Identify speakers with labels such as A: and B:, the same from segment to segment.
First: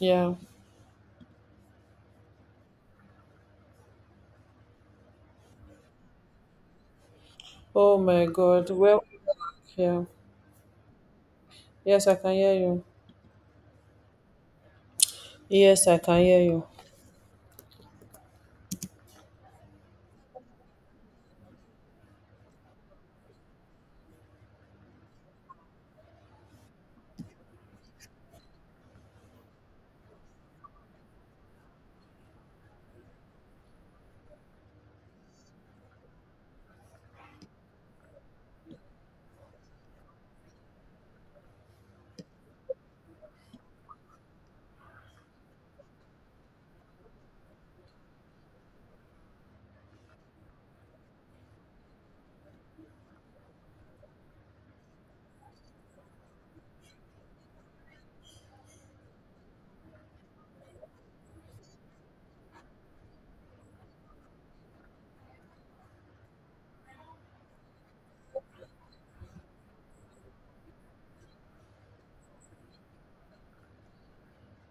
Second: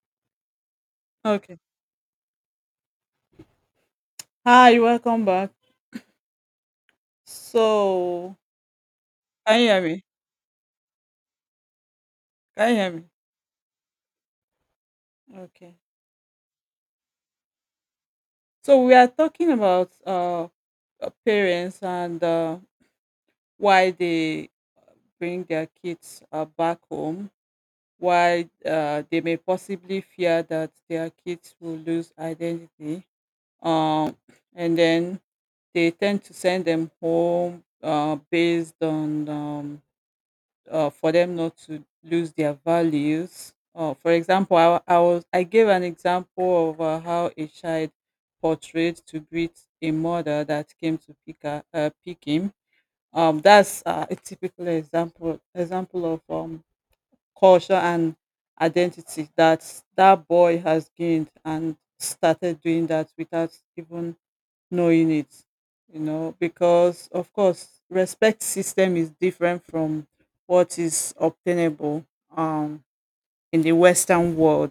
A: Yeah.
B: Okay. Hi, welcome back.
A: Oh my
B: So,
A: God. Well,
B: can you hear
A: yeah.
B: me?
A: Yes, I can hear
B: Can you
A: you.
B: hear me? Okay.
A: Yes, I can hear you.
B: So we are talking about parents and why they bring their kids back home, why they may possibly fear that their kids will lose identity. Um, and then they tend to send them home based on for them not to lose their values. For example, I gave an example of how a child portrayed to greet a mother that came to pick her, pick him. That's a typical example of culture and identity that that boy has gained and started doing that without even knowing it, because of course, respect system is different from what is obtainable um in the western world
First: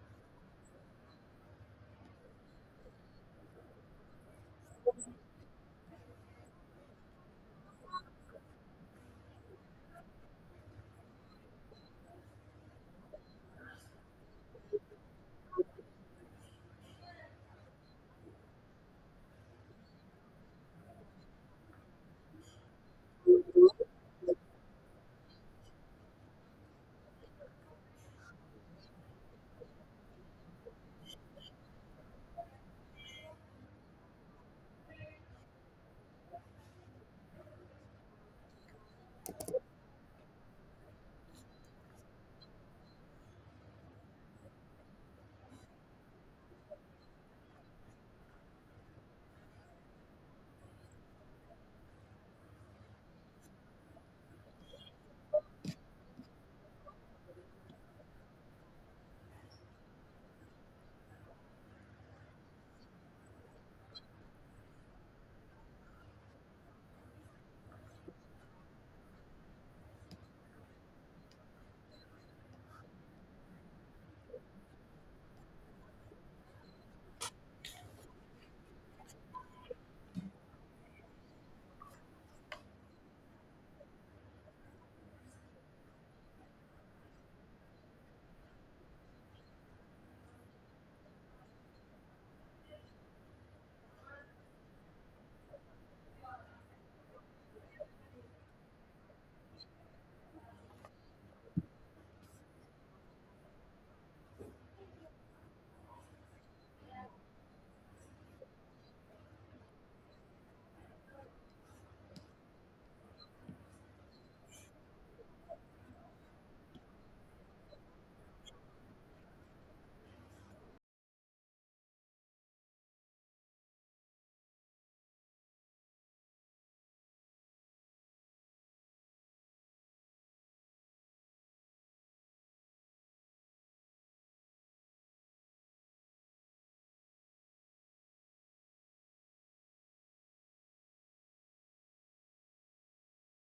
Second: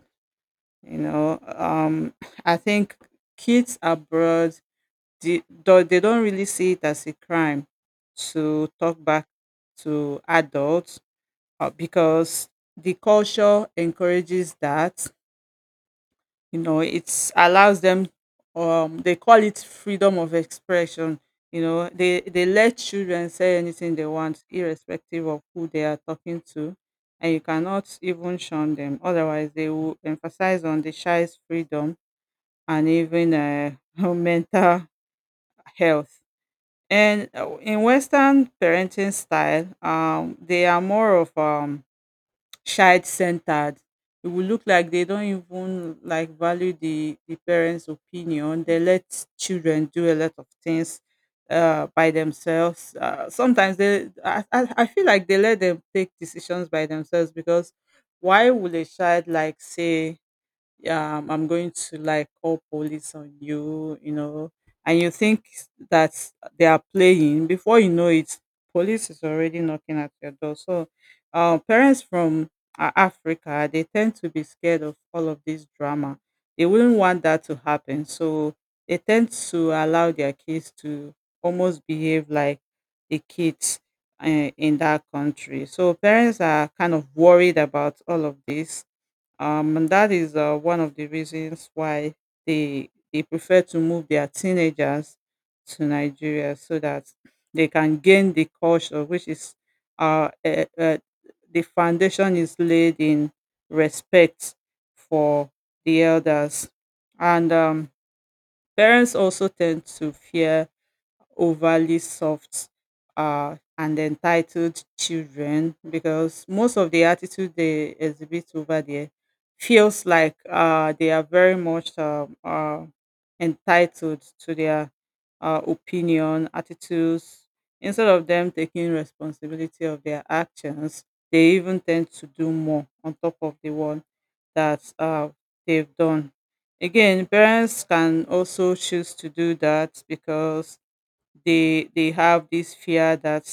B: you know um I think kids abroad, they don't really see it as a crime to talk back to adults, because the culture encourages that. It allows them. They call it freedom of expression. They let children say anything they want irrespective of who they are talking to, and you cannot even shun them, otherwise they will emphasize on the child's freedom and even mental health. And in western parenting style, they are more of child-centered. It will look like they don't even like value the parents opinion. They let children do a lot of things by themselves. Sometimes they I feel like they let them take decisions by themselves, because why would a child like say, yeah, I'm going to like call police on you, and you think that they are playing. Before you know it, police is already knocking at your door. So, parents from Africa, they tend to be scared of all of this drama. They wouldn't want that to happen. So, they tend to allow their kids to almost behave like the kids uh, in that country. So, parents are kind of worried about all of this, and that is one of the reasons why they prefer to move their teenagers to Nigeria so that they can gain the culture, which is uh, uh, uh, the foundation is laid in respect for the elders, and parents also tend to fear overly soft and entitled children, because most of the attitude they exhibit over there feels like they are very much entitled to their opinion, attitudes. Instead of them taking responsibility of their actions, they even tend to do more on top of the one that they've done. Again, parents can also choose to do that because they have this fear that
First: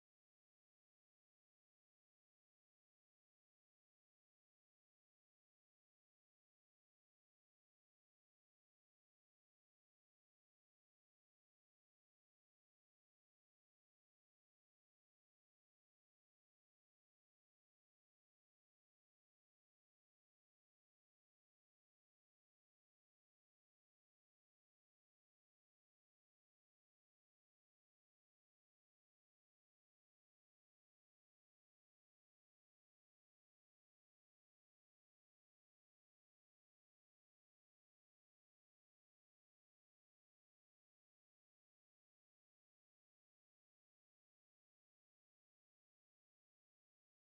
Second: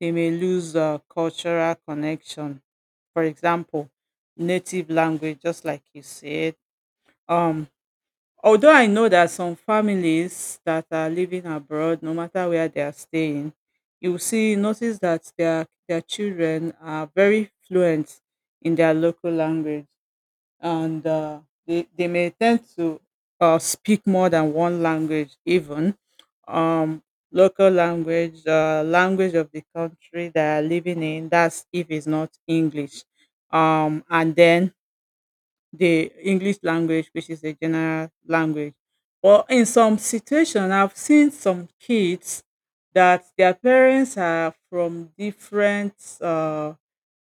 B: they may lose cultural connection. For example, native language, just like you said. um Although I know that some families that are living abroad, no matter where they are staying, you will see, notice that their children are very fluent in their local language, and they may tend to speak more than one language, even um, local language, language of the country they are living in, that's if it's not English. And then the English language, which is a general language. But in some situation, I've seen some kids that their parents are from different uh,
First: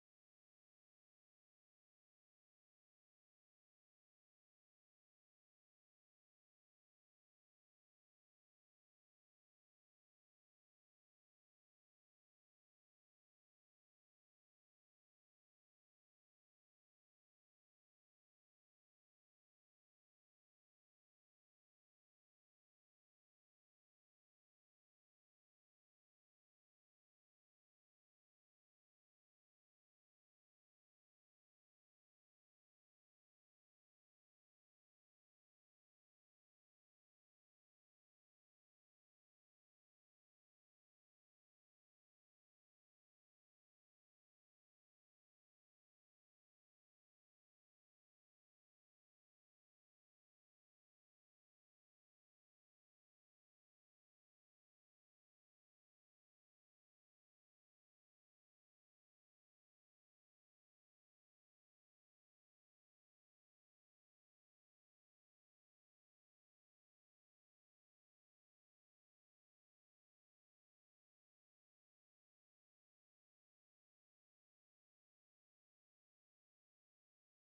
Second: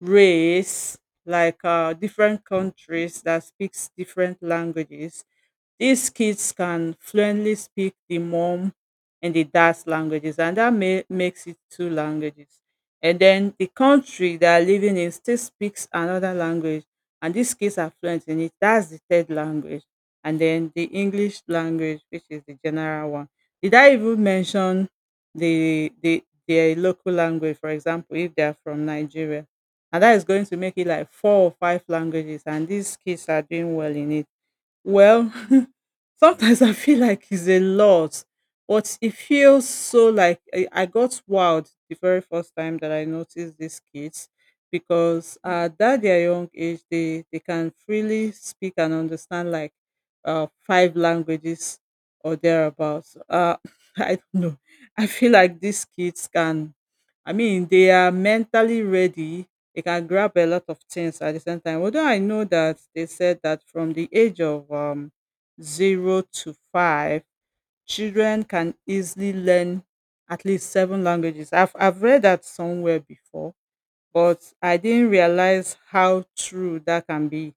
B: race, like different countries that speaks different languages. These kids can fluently speak the mom and the dad's languages, and that makes it two languages. And then the country they are living in still speaks another language, and these kids are fluent in it. That's the third language. And then the English language, which is the general one. Did I even mention the their local language, for example, if they are from Nigeria? And that is going to make it like four or five languages, and these kids are doing well in it. Well, sometimes I feel like it's a lot. But it feels so like I got wowed the very first time that I noticed these kids, because at that their young age, they can freely speak and understand like five languages or thereabouts. I don't know. I feel like these kids can. I mean, they are mentally ready. They can grab a lot of things at the same time. Although I know that they said that from the age of zero to five, children can easily learn at least seven languages. I've read that somewhere before, but I didn't realize how true that can be